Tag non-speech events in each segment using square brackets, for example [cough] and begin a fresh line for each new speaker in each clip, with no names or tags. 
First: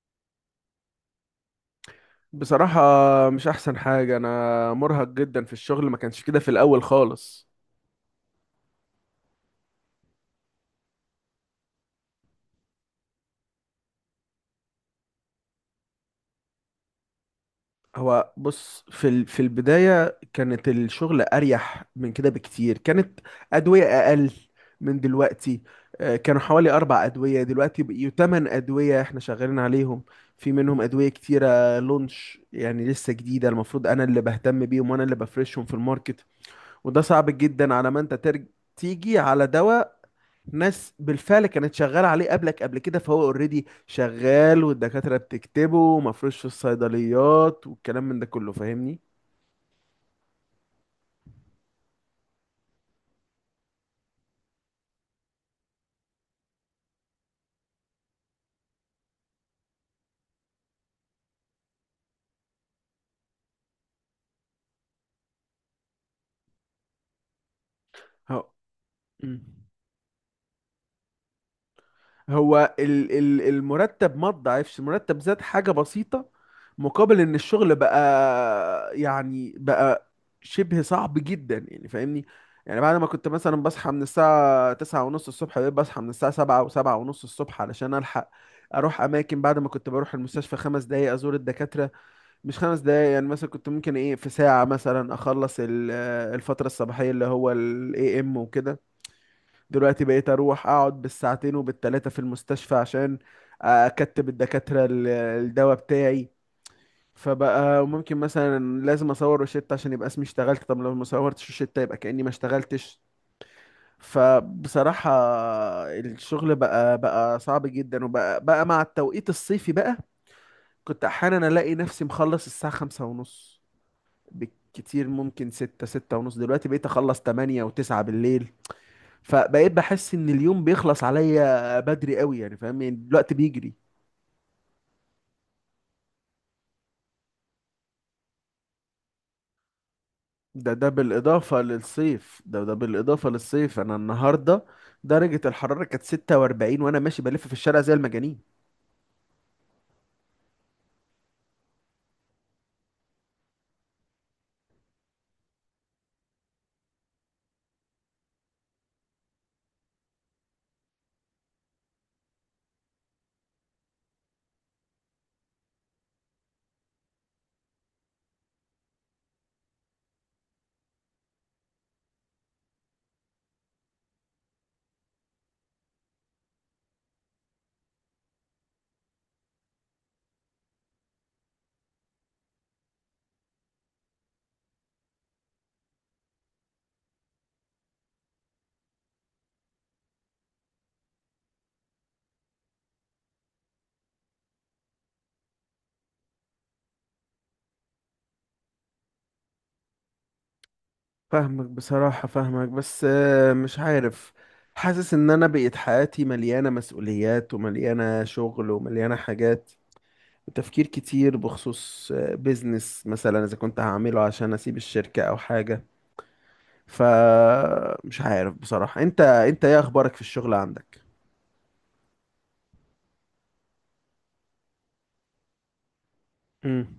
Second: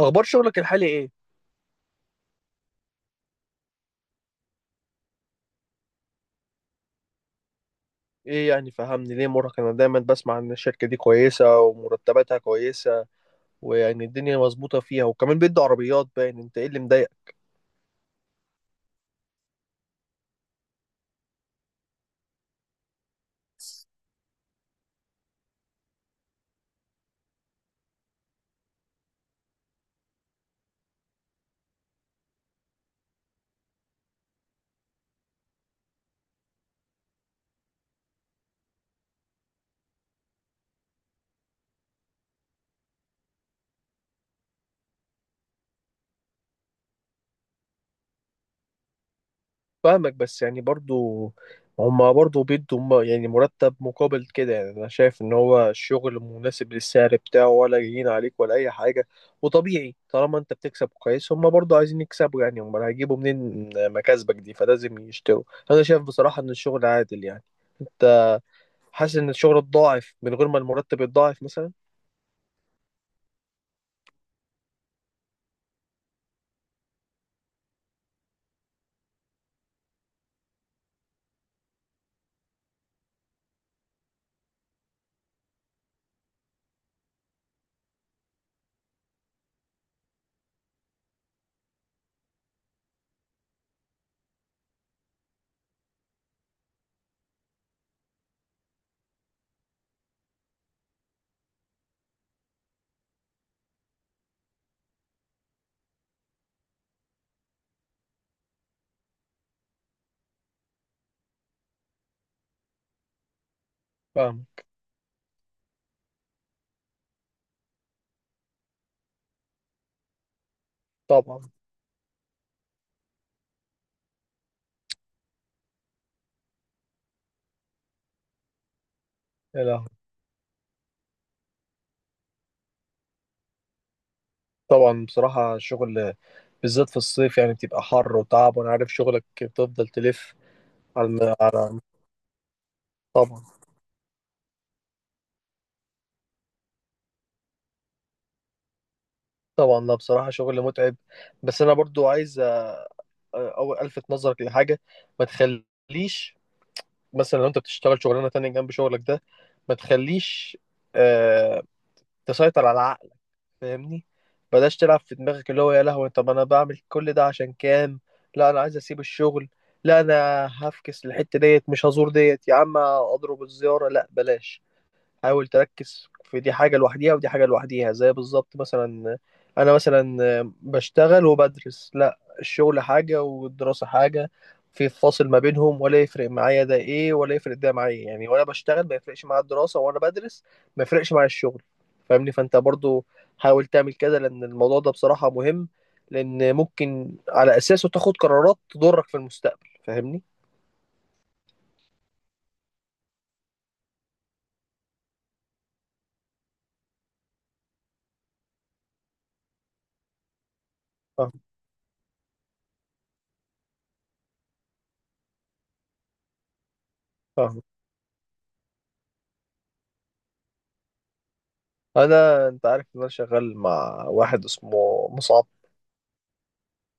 اخبار شغلك الحالي ايه؟
بصراحة، مش أحسن حاجة. أنا مرهق جدا في الشغل، ما كانش كده في الأول خالص.
ايه يعني؟ فهمني ليه مرهق. انا دايما بسمع ان الشركه دي كويسه ومرتباتها كويسه، ويعني الدنيا مظبوطه فيها، وكمان بيدوا عربيات. باين انت ايه اللي مضايقك؟
هو بص، في البداية كانت الشغل أريح من كده بكتير. كانت أدوية أقل من دلوقتي. كانوا حوالي أربع أدوية، دلوقتي بقيوا تمن أدوية إحنا شغالين عليهم. في منهم أدوية كتيرة لونش، يعني لسه جديدة. المفروض أنا اللي بهتم بيهم وأنا اللي بفرشهم في الماركت. وده صعب جدا، على ما أنت تيجي على دواء ناس بالفعل كانت شغاله عليه قبلك قبل كده، فهو اوريدي شغال والدكاتره بتكتبه ومفروش في الصيدليات والكلام من ده كله. فاهمني؟
فاهمك، بس يعني برضو هما برضو بيدوا يعني مرتب مقابل كده. يعني انا شايف ان هو الشغل مناسب للسعر بتاعه، ولا جايين عليك ولا اي حاجه. وطبيعي طالما انت بتكسب كويس، هما برضو عايزين يكسبوا. يعني هما هيجيبوا منين مكاسبك دي، فلازم يشتروا. انا شايف بصراحه ان الشغل عادل يعني. انت
هو
حاسس ان
مم.
الشغل اتضاعف من غير ما المرتب يتضاعف مثلا؟
هو ال المرتب ما تضاعفش، المرتب زاد حاجه بسيطه مقابل ان الشغل بقى، يعني بقى شبه صعب جدا يعني، فاهمني؟ يعني بعد ما كنت مثلا بصحى من الساعة تسعة ونص الصبح، بقيت بصحى من الساعة سبعة وسبعة ونص الصبح علشان ألحق أروح أماكن. بعد ما كنت بروح المستشفى خمس دقايق أزور الدكاترة، مش خمس دقايق يعني، مثلا كنت ممكن ايه في ساعة مثلا اخلص الفترة الصباحية اللي هو ال AM وكده. دلوقتي بقيت اروح اقعد بالساعتين وبالتلاتة في المستشفى عشان اكتب الدكاترة الدواء بتاعي. فبقى ممكن مثلا لازم اصور روشتة عشان يبقى اسمي اشتغلت. طب لو ما صورتش روشتة، يبقى كأني ما اشتغلتش.
فاهم.
فبصراحة الشغل بقى صعب جدا، وبقى مع التوقيت الصيفي بقى كنت احيانا
طبعا.
الاقي نفسي مخلص الساعة خمسة ونص بالكتير، ممكن ستة ستة ونص. دلوقتي بقيت اخلص تمانية وتسعة بالليل.
يا
فبقيت
لهوي.
بحس ان اليوم بيخلص عليا بدري قوي يعني، فاهم؟ يعني الوقت بيجري.
طبعا بصراحة الشغل بالذات في الصيف يعني بتبقى حر وتعب، وانا عارف شغلك بتفضل تلف.
ده
على
بالاضافة
على
للصيف، ده بالاضافة
طبعا.
للصيف. انا النهاردة درجة الحرارة كانت 46 وانا ماشي بلف في الشارع زي المجانين.
طبعا، لا بصراحة شغل متعب، بس انا برضو عايز أو الفت نظرك لحاجة. ما تخليش مثلا، لو انت بتشتغل شغلانة تانية جنب شغلك ده، ما تخليش، آه، تسيطر على العقل. فاهمني؟ بلاش تلعب في دماغك اللي هو يا لهوي، طب انا بعمل كل ده عشان كام؟ لا انا عايز اسيب الشغل، لا انا هفكس الحتة ديت، مش هزور ديت يا عم اضرب الزيارة، لا بلاش. حاول تركز، في دي حاجة لوحديها ودي حاجة لوحديها، زي بالظبط مثلا أنا مثلا بشتغل وبدرس. لا، الشغل حاجة والدراسة حاجة، في فاصل ما بينهم، ولا يفرق معايا ده إيه ولا يفرق ده معايا. يعني وأنا بشتغل ما يفرقش معايا الدراسة، وأنا بدرس ما يفرقش معايا الشغل. فاهمني؟ فأنت برضو حاول تعمل كده، لأن الموضوع ده بصراحة مهم، لأن ممكن على أساسه تاخد قرارات تضرك في المستقبل، فاهمني؟
فاهمك بصراحة، فاهمك، بس مش عارف. حاسس ان انا بقيت حياتي مليانة مسؤوليات ومليانة شغل ومليانة حاجات تفكير
فاهم.
كتير بخصوص بيزنس مثلا اذا كنت هعمله عشان اسيب الشركة او حاجة.
فاهم.
فمش عارف بصراحة. انت انت ايه اخبارك في الشغل عندك؟
أنا أنت عارف إن أنا شغال مع واحد اسمه مصعب،
امم.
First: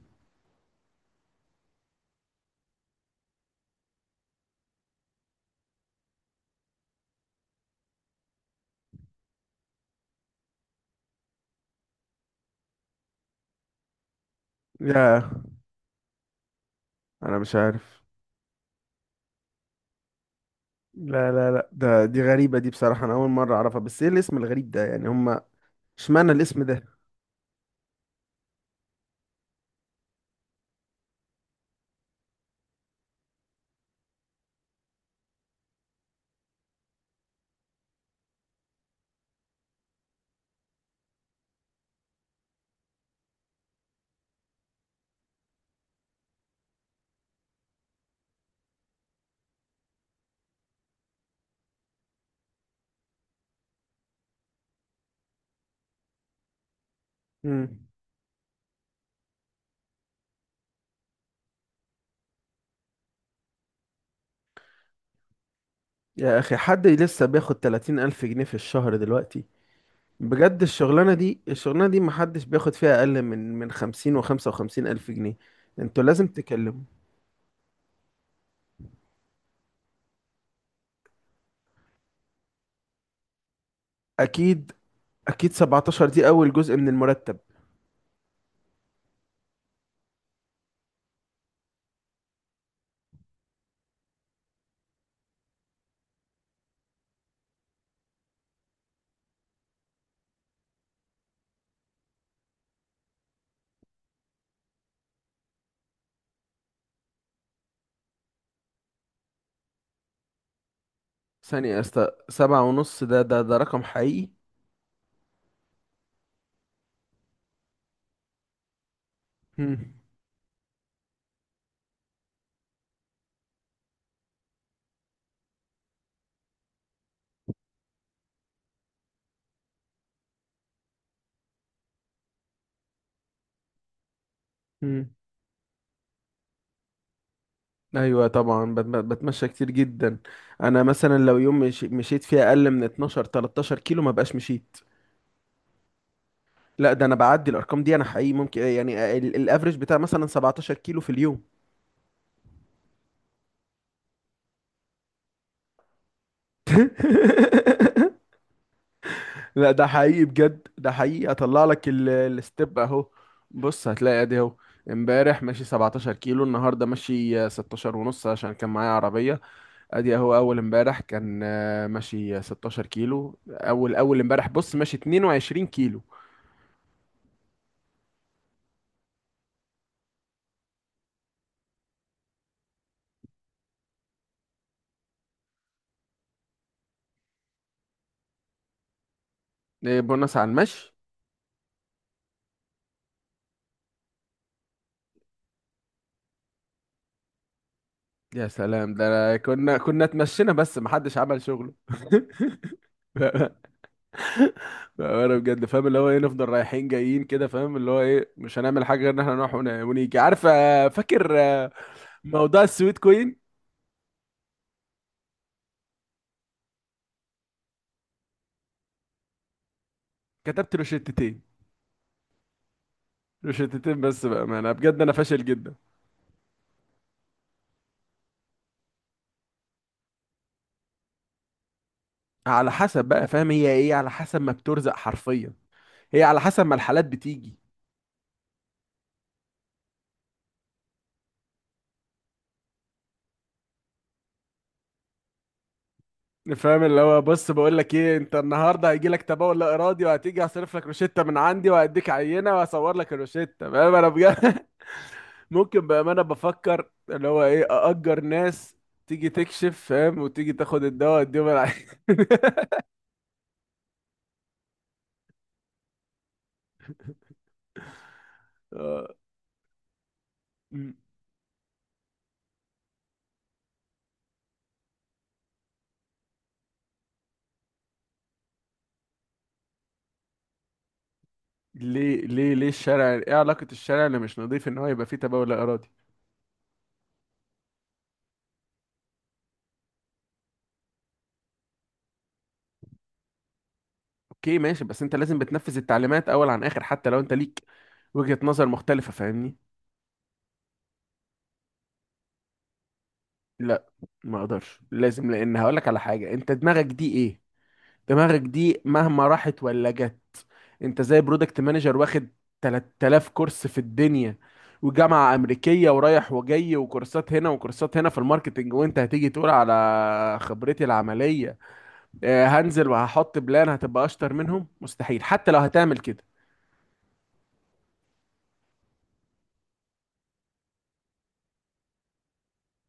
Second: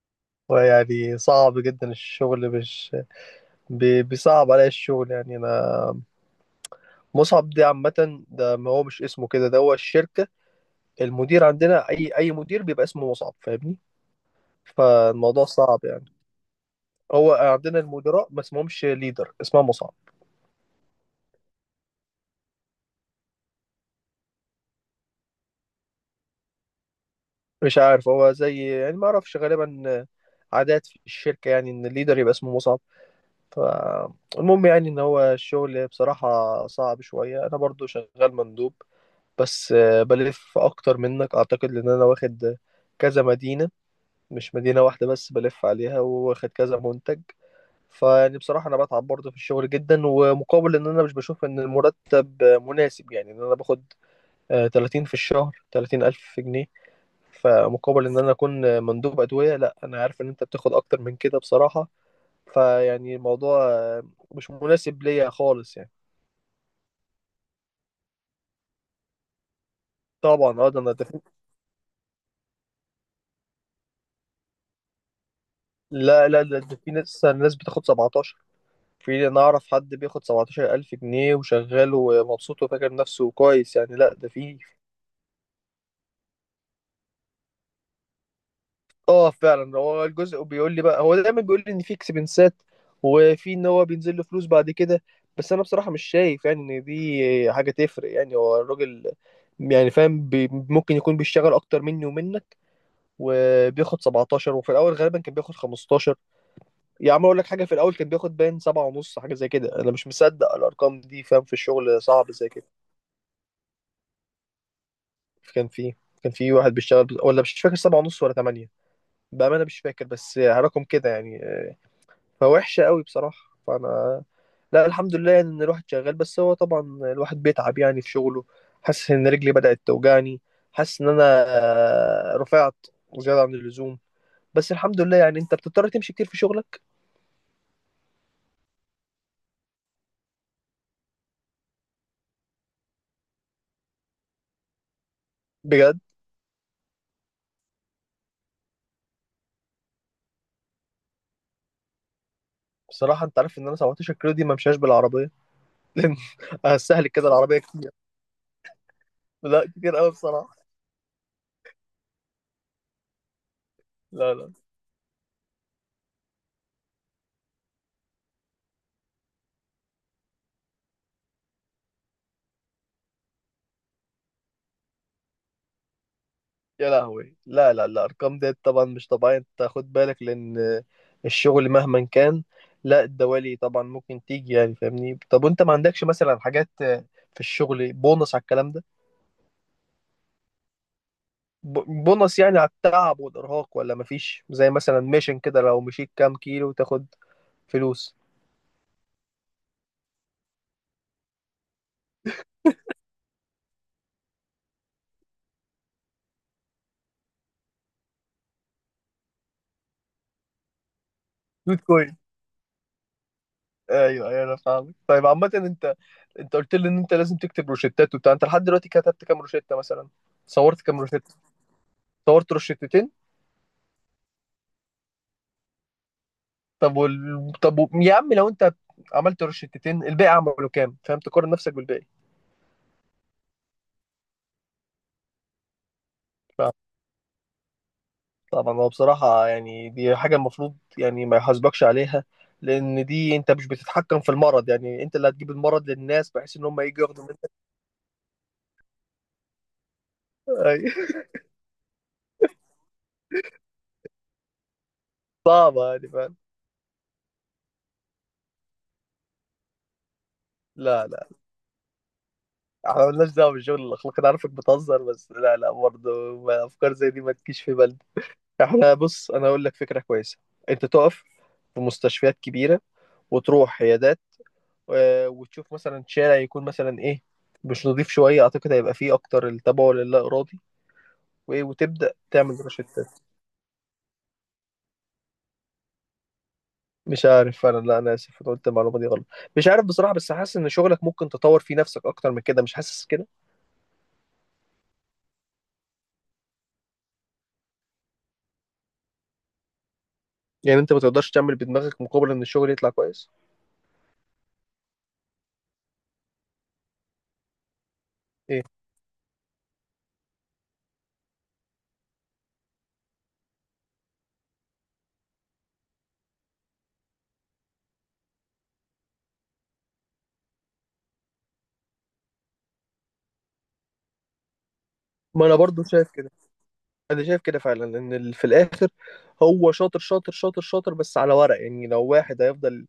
ويعني صعب جدا الشغل. مش بيصعب عليا الشغل يعني انا. مصعب دي عامة، ده ما هو مش اسمه كده، ده هو الشركة، المدير عندنا. اي مدير بيبقى اسمه مصعب فاهمني؟
لا
فالموضوع صعب يعني. هو
انا مش
عندنا
عارف.
المدراء ما اسمهمش ليدر، اسمها مصعب.
لا لا لا، ده دي غريبة دي بصراحة، انا اول مرة اعرفها. بس ايه الاسم الغريب ده يعني؟ هما اشمعنى الاسم ده؟
مش عارف، هو زي يعني، ما اعرفش، غالبا عادات في الشركة يعني، ان الليدر يبقى اسمه مصعب. فالمهم، يعني ان هو الشغل بصراحة صعب شوية. انا برضو شغال مندوب، بس بلف اكتر منك اعتقد، لان انا واخد كذا مدينة، مش مدينة واحدة بس بلف عليها، واخد كذا منتج. فيعني بصراحة انا بتعب برضه في الشغل جدا، ومقابل ان انا مش بشوف ان المرتب مناسب. يعني ان انا باخد 30 في الشهر، 30 الف جنيه،
امم.
فمقابل ان انا اكون مندوب ادوية، لا، انا عارف ان انت بتاخد اكتر من كده بصراحة. فيعني الموضوع مش مناسب ليا خالص يعني.
يا اخي، حد لسه بياخد 30 الف جنيه في الشهر دلوقتي؟
طبعا،
بجد
اه، ده انا
الشغلانة دي الشغلانة دي محدش بياخد فيها اقل من 50 و 55 الف جنيه. انتوا لازم
لا لا، ده ده
تكلموا.
في ناس، ناس بتاخد 17. في، انا اعرف حد بياخد 17000 جنيه وشغال ومبسوط وفاكر نفسه كويس يعني، لا ده في.
اكيد، اكيد 17 دي اول جزء من المرتب.
اه فعلا، هو الجزء بيقول لي بقى، هو دايما بيقول لي ان في اكسبنسات، وفي ان هو بينزل له فلوس بعد كده، بس انا بصراحة مش شايف يعني ان دي حاجة تفرق. يعني هو الراجل، يعني فاهم بي، ممكن يكون بيشتغل اكتر مني ومنك وبياخد 17، وفي الاول غالبا كان بياخد 15. يا عم اقول لك حاجة، في الاول كان بياخد باين 7 ونص، حاجة زي كده، انا مش مصدق الارقام دي، فاهم في
ثانية يا
الشغل
اسطى،
صعب زي
سبعة
كده.
ونص ده؟ ده رقم حقيقي؟
كان في كان في واحد بيشتغل ولا مش فاكر سبعة ونص ولا تمانية، بأمانة مش
هم.
فاكر، بس رقم كده يعني فوحشة قوي بصراحة. فأنا لا الحمد لله يعني إن الواحد شغال، بس هو طبعا الواحد بيتعب يعني في شغله. حاسس إن رجلي بدأت توجعني، حاسس إن أنا رفعت زيادة عن اللزوم. بس الحمد
هم.
لله يعني. أنت بتضطر تمشي كتير في شغلك؟
ايوه طبعا، بتمشى كتير جدا. انا مثلا لو يوم مشيت فيه اقل من 12 13 كيلو، ما بقاش مشيت.
بجد؟
لا، ده انا بعدي الارقام دي، انا حقيقي ممكن يعني الافريج بتاع مثلا 17 كيلو في اليوم.
بصراحة أنت عارف إن أنا 17 كيلو دي ما مشاش بالعربية. [laughs] لأن هستهلك كده العربية كتير.
[laughs] لا
لا
ده
كتير قوي
حقيقي
بصراحة.
بجد، ده حقيقي، اطلع لك الستيب اهو. بص هتلاقي
لا،
ادي
لا،
اهو. امبارح ماشي 17 كيلو، النهارده ماشي 16 ونص عشان كان معايا عربيه. ادي اهو اول امبارح كان ماشي 16 كيلو، اول اول امبارح بص ماشي 22 كيلو.
يا لهوي، لا، لا، الأرقام ديت طبعا مش طبيعية، أنت خد بالك، لأن الشغل مهما كان، لا الدوالي طبعا ممكن تيجي يعني فاهمني. طب وأنت ما عندكش مثلا حاجات في الشغل، بونص على الكلام ده؟
إيه، بونص على المشي؟
بونص يعني على التعب والإرهاق، ولا مفيش زي مثلا ميشن كده، لو مشيت كام كيلو تاخد فلوس
يا سلام، ده كنا اتمشينا بس محدش عمل شغله. [laughs] انا بجد فاهم اللي هو ايه، نفضل رايحين جايين كده، فاهم اللي هو ايه، مش هنعمل حاجه غير ان احنا نروح ونيجي. عارف؟ فاكر
بيتكوين؟
موضوع السويت كوين؟
أيوه، أيوه، أنا فاهمك. طيب عامة أنت، أنت قلت لي إن أنت لازم تكتب روشتات وبتاع، أنت لحد دلوقتي كتبت كام روشتة مثلا؟
كتبت
صورت كام روشتة؟
روشتتين.
صورت روشتتين؟
روشتتين بس بقى، ما انا بجد انا فاشل جدا.
طب وال... طب و... يا عم، لو انت عملت روشتتين، الباقي عملوا كام؟ فاهم؟ تقارن نفسك بالباقي.
على حسب بقى، فاهم؟ هي ايه على حسب ما بترزق حرفيا، هي على حسب
ف-
ما الحالات بتيجي.
طبعا هو بصراحة يعني دي حاجة المفروض يعني ما يحاسبكش عليها، لأن دي أنت مش بتتحكم في المرض. يعني أنت اللي هتجيب المرض للناس بحيث إن هم
فاهم اللي
يجوا
هو
ياخدوا
بص،
منك؟
بقول لك ايه، انت النهارده هيجي لك تبول لا ارادي وهتيجي
[laughs]
هصرف لك روشته
أي.
من عندي وهديك عينه وهصور لك الروشته، فاهم انا بجد؟ [laughs]
صعبة
ممكن
يعني
بأمانة
فاهم.
بفكر اللي هو ايه، أأجر ناس تيجي تكشف، فاهم، وتيجي تاخد
لا،
الدواء
لا،
اديهم العين.
احنا مالناش دعوة بالشغل الأخلاقي، أنا عارفك بتهزر، بس لا، لا برضه، أفكار زي دي ما تجيش في بالنا.
[laughs]
احنا
آه.
بص، أنا هقول لك فكرة كويسة. أنت
م.
تقف في مستشفيات كبيرة، وتروح عيادات، وتشوف مثلا شارع يكون مثلا ايه، مش نضيف شويه، اعتقد هيبقى فيه اكتر التبول اللا ارادي، وايه، وتبدا
ليه ليه
تعمل
ليه
روشتات.
الشارع؟ ايه علاقة الشارع اللي مش نظيف ان هو يبقى فيه تبول لا إرادي؟
مش عارف فعلا، لا انا اسف، انا قلت المعلومه دي غلط، مش عارف بصراحه. بس حاسس ان شغلك ممكن تطور فيه نفسك اكتر من كده، مش حاسس كده؟
اوكي ماشي، بس انت لازم بتنفذ التعليمات اول عن اخر حتى لو انت ليك وجهة نظر مختلفة، فاهمني؟
يعني انت ما تقدرش تعمل بدماغك مقابل ان الشغل يطلع كويس؟
لا، ما اقدرش. لازم، لان هقولك على حاجة، انت دماغك دي ايه؟ دماغك
ايه،
دي مهما راحت ولا جت، انت زي برودكت مانجر واخد 3000 كورس في الدنيا وجامعة أمريكية ورايح وجاي وكورسات هنا وكورسات هنا في الماركتينج، وانت هتيجي تقول على خبرتي العملية هنزل وهحط بلان هتبقى أشطر منهم. مستحيل،
ما
حتى
انا
لو
برضو
هتعمل
شايف
كده.
كده. انا شايف كده فعلا، ان في الاخر هو شاطر شاطر شاطر شاطر، بس على ورق. يعني لو واحد هيفضل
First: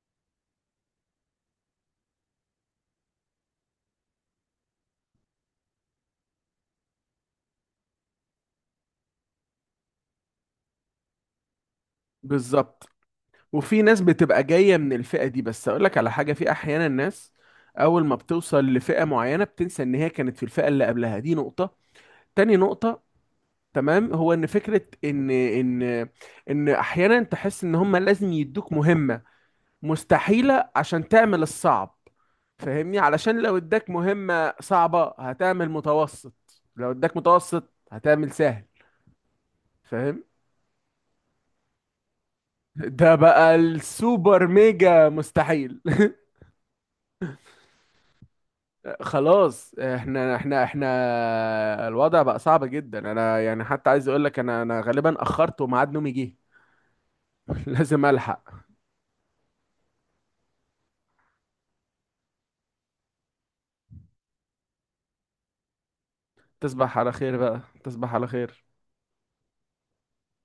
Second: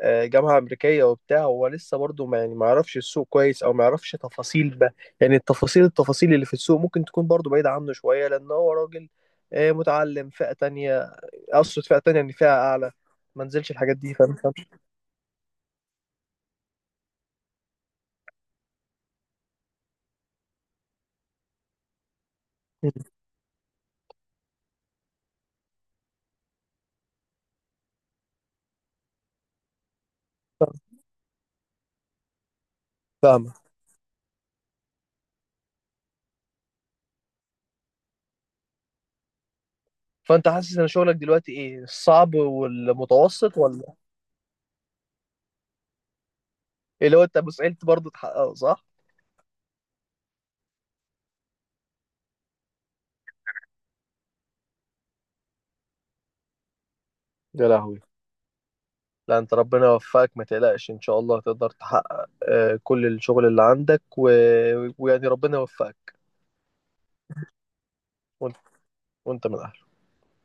جامعة أمريكية وبتاع، هو لسه برضه ما يعني ما يعرفش السوق كويس، أو ما يعرفش تفاصيل بقى. يعني التفاصيل اللي في السوق ممكن تكون برضه بعيدة عنه شوية، لأن هو راجل متعلم فئة تانية، أقصد فئة تانية يعني، فئة
بالظبط.
أعلى، ما نزلش
وفي
الحاجات
ناس
دي فاهم؟
بتبقى
فاهم؟
جاية من الفئة دي، بس أقول لك على حاجة، في أحيانا ناس أول ما بتوصل لفئة معينة بتنسى إن هي كانت في الفئة اللي قبلها. دي نقطة. تاني نقطة، تمام، هو ان فكره ان ان احيانا تحس ان هم لازم يدوك مهمه مستحيله عشان تعمل الصعب، فاهمني؟ علشان لو اداك مهمه صعبه هتعمل متوسط، لو اداك متوسط هتعمل سهل، فاهم؟
فأنت حاسس إن شغلك دلوقتي إيه؟ الصعب
ده بقى
والمتوسط ولا
السوبر ميجا مستحيل. [laughs]
اللي هو أنت مستحيل برضه تحققه؟ صح؟
خلاص، احنا الوضع بقى صعب جدا. انا يعني حتى عايز اقول لك، انا غالبا اخرت وميعاد نومي جه. [laughs]
يا لهوي،
لازم الحق.
لا انت ربنا يوفقك، ما تقلقش ان شاء الله هتقدر تحقق كل الشغل اللي عندك ويعني ربنا يوفقك.
تصبح على خير بقى، تصبح على
وانت،
خير.
وانت من اهله.